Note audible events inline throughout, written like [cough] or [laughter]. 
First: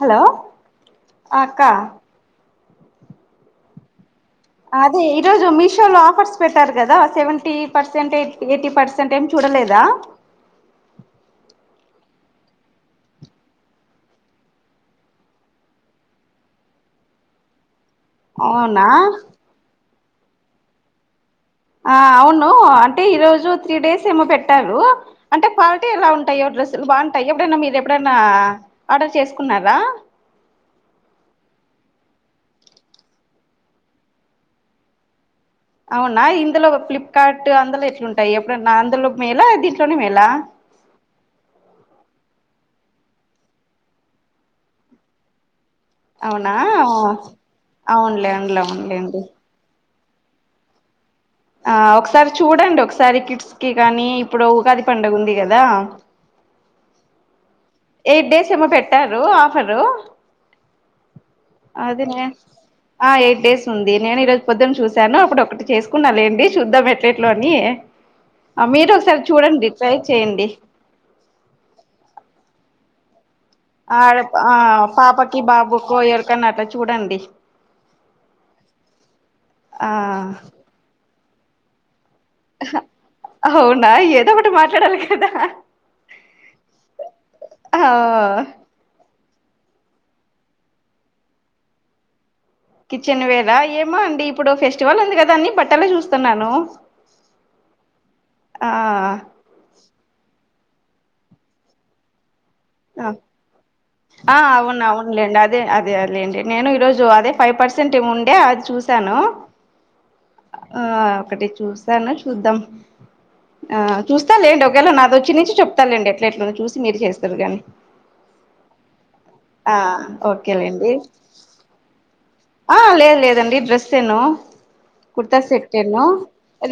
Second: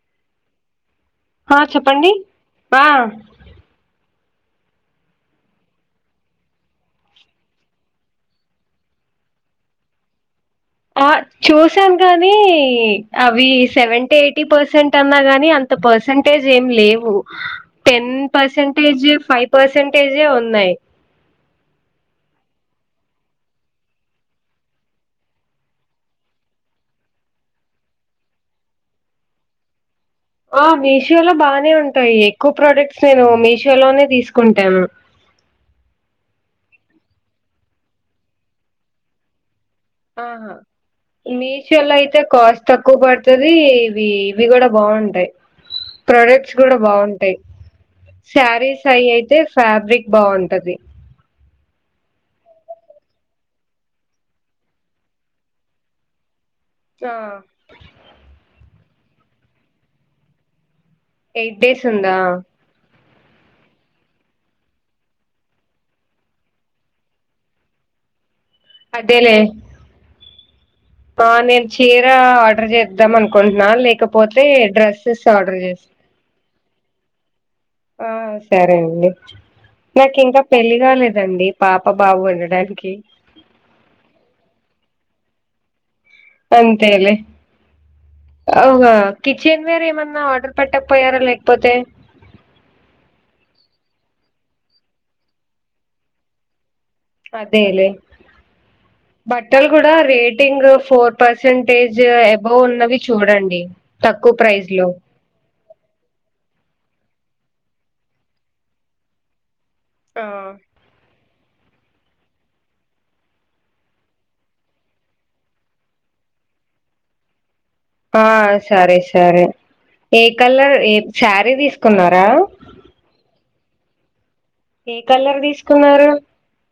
Hello ఆ అక్క చెప్పండి ఆ అదే ఈరోజు మీషో లో ఆఫర్స్ పెట్టారు కదా, seventy percent eight eighty percent ఏం చూ చూడ్ లేదా ఆ చూసాను గానీ అవి సెవెన్టీ ఎయిటీ పర్సెంట్ అన్నా కానీ అంత్ అంత పర్సంటేజ్ ఏం లేవు టెన్ అవునా పర్సంటేజ్ ఫైవ్ పర్సంటేజే ఉన్నాయ్ ఆ అవును అంటే ఈ రోజు త్రీ డేస్ ఏమో పెట్టారు, అంటే క్వాలిటీ ఎలా ఉంటాయో. డ్రెస్సులు బాగుంటాయి ఎప్పుడైనా మీరు ఎప్పుడైనా ఆర్డర్ చేసుకున్నారా. ఆ మీషోలో బానే ఉంటాయి ఎక్కువ ప్రోడక్ట్స్ నేను మీషోలోనే తీసుకుంటాం. అవునా ఇందులో ఫ్లిప్కార్ట్ అందులో ఎట్లుంటాయి ఎప్పుడన్నా అందులో మేలా దిస్ ఆహా మీషోలో అయితే కాస్ట్ తక్కువ పడతది ఇవి ఇవి కూడా బాగుంటాయ్ అవునా ప్రొడక్ట్స్ కూడా బాగుంటాయ్ అవునులే అవునులే శారీస్ అయి అవునులేండి అయితే ఫ్యాబ్రిక్ బాగుంటది ఆ ఒకసారి చూడండి ఒకసారి కిడ్స్ కి కానీ ఇప్పుడు ఉగాది పండుగ ఉంది కదా. [inaudible] ఆ ఎయిట్ డేస్ ఏమో పెట్టారు ఆఫరు ఎయిట్ డేస్ అది ఉందా నే ఆ ఎయిట్ డేస్ ఉంది నేను ఈరోజు పొద్దున్న చూసాను అప్పుడు ఒకటి చేసుకున్నాలేండి చూద్దాం ఎట్లెట్లో అని. మీరు ఒకసారి అదేలే చూడండి ట్రై చేయండి. ఆ నేను చీర ఆర్డర్ చేద్దాం అనుకున్ ఆడ ఆ పాపకి ఆర్డర్ చేస్తా బాబుకో ఎవరికన్నా అట్లా చూడండి. ఆ సరే అండి ఆ నాకు ఇంకా పెళ్లి కాలేదండి పాప బాబు అహ ఉండడానికి అవునా ఏదో ఒకటి మాట్లాడాలి కదా ఆ అంతేలే ఆ అవ్గా కిచెన్ వేర్ ఏమన్నా ఆర్డర్ పెట్టకపోయారా లేకపోతే. కిచెన్ వేరా ఏమో అండి ఇప్పుడు ఫెస్టివల్ ఉంది కదా అని బట్టలే చూస్తన్నాను. అదేలే బట్టలు కూడా రే టింగ్ ఫోర్ పర్సెంటేజ్ ఎప్ బావున్నవి ఆ చూడండి తక్కువ ఆ ప్రైస్ అవును లో అవునులేండి అదే అదే లేండి నేను ఈరోజు అదే ఫైవ్ పర్సెంట్ ఏమో ఉండే అది చూశాను ఆ ఆ ఒకటి చూసాను చూద్దాం ఆ చూస్తాలేండి ఒకవేళ నాది వచ్చి నుంచి చెప్తాలేండి ఎట్లా ఎట్లనో చూసి మీరు చేస్తురు గానీ ఆ సరే సరే ఆ ఏ కలర్ ఓకేలేండి ఏ శారీ తీసుకున్నారా ఆ లేదు లేదండీ డ్రెస్సేను ఏ కుర్తా కలర్ సెట్టేనో తీసుకున్నారు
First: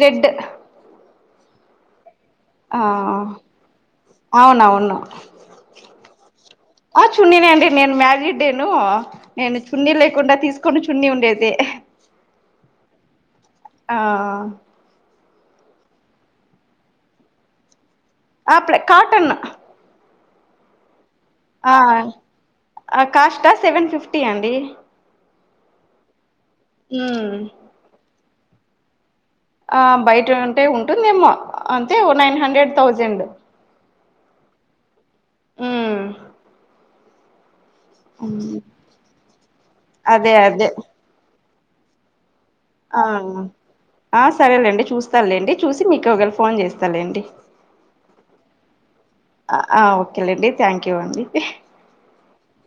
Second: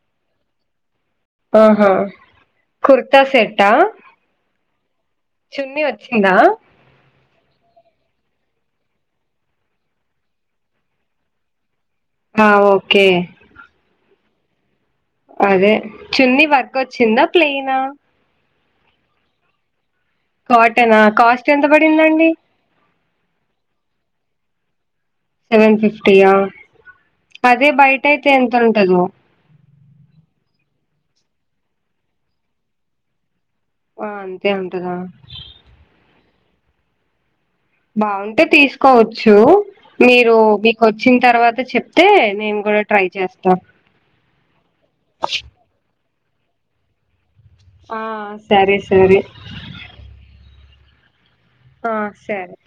రెడ్ ఆహా ఆ కుర్తా సెట్టా అవునవును చున్నీ వచ్చిందా ఆ చున్నీనేండి నేను మ్యారీడ్డేను నేను చున్నీ లేకుండా తీసుకొను చున్నీ ఉండేదే. ఆ ఓకే ఆ అదే చున్నీ వర్క్ అచ్చిందా ప్లెనా ఆ ప్లే కాటన్ కాటనా కాస్ట్ ఎంత పడిందండి కాస్టా అ సెవెన్ ఫిఫ్టీ అండి సెవెన్ ఫిఫ్టీయా ఉమ్ అదే బయట అయితే ఎంత ఉంటదో ఆ బయట ఉంటే ఉంటుందేమో అంతే ఓ నైన్ హండ్రెడ్ థౌజండ్ ఆ అంతే ఉంటదా ఆ బాగుంటే తీసుకోవచ్చు అదే మీరు అదే మీకు ఓచ్చిన తర్వాత చెప్తే నేన్ ఆ సరేలేండి చూస్త లేండి చూసి మీకు ఒకళ ఫోన్ చేస్తలేండి ఆ సరే సరే ఆ ఓకేలేండి థ్యాంక్ యూ అండి ఆ సరే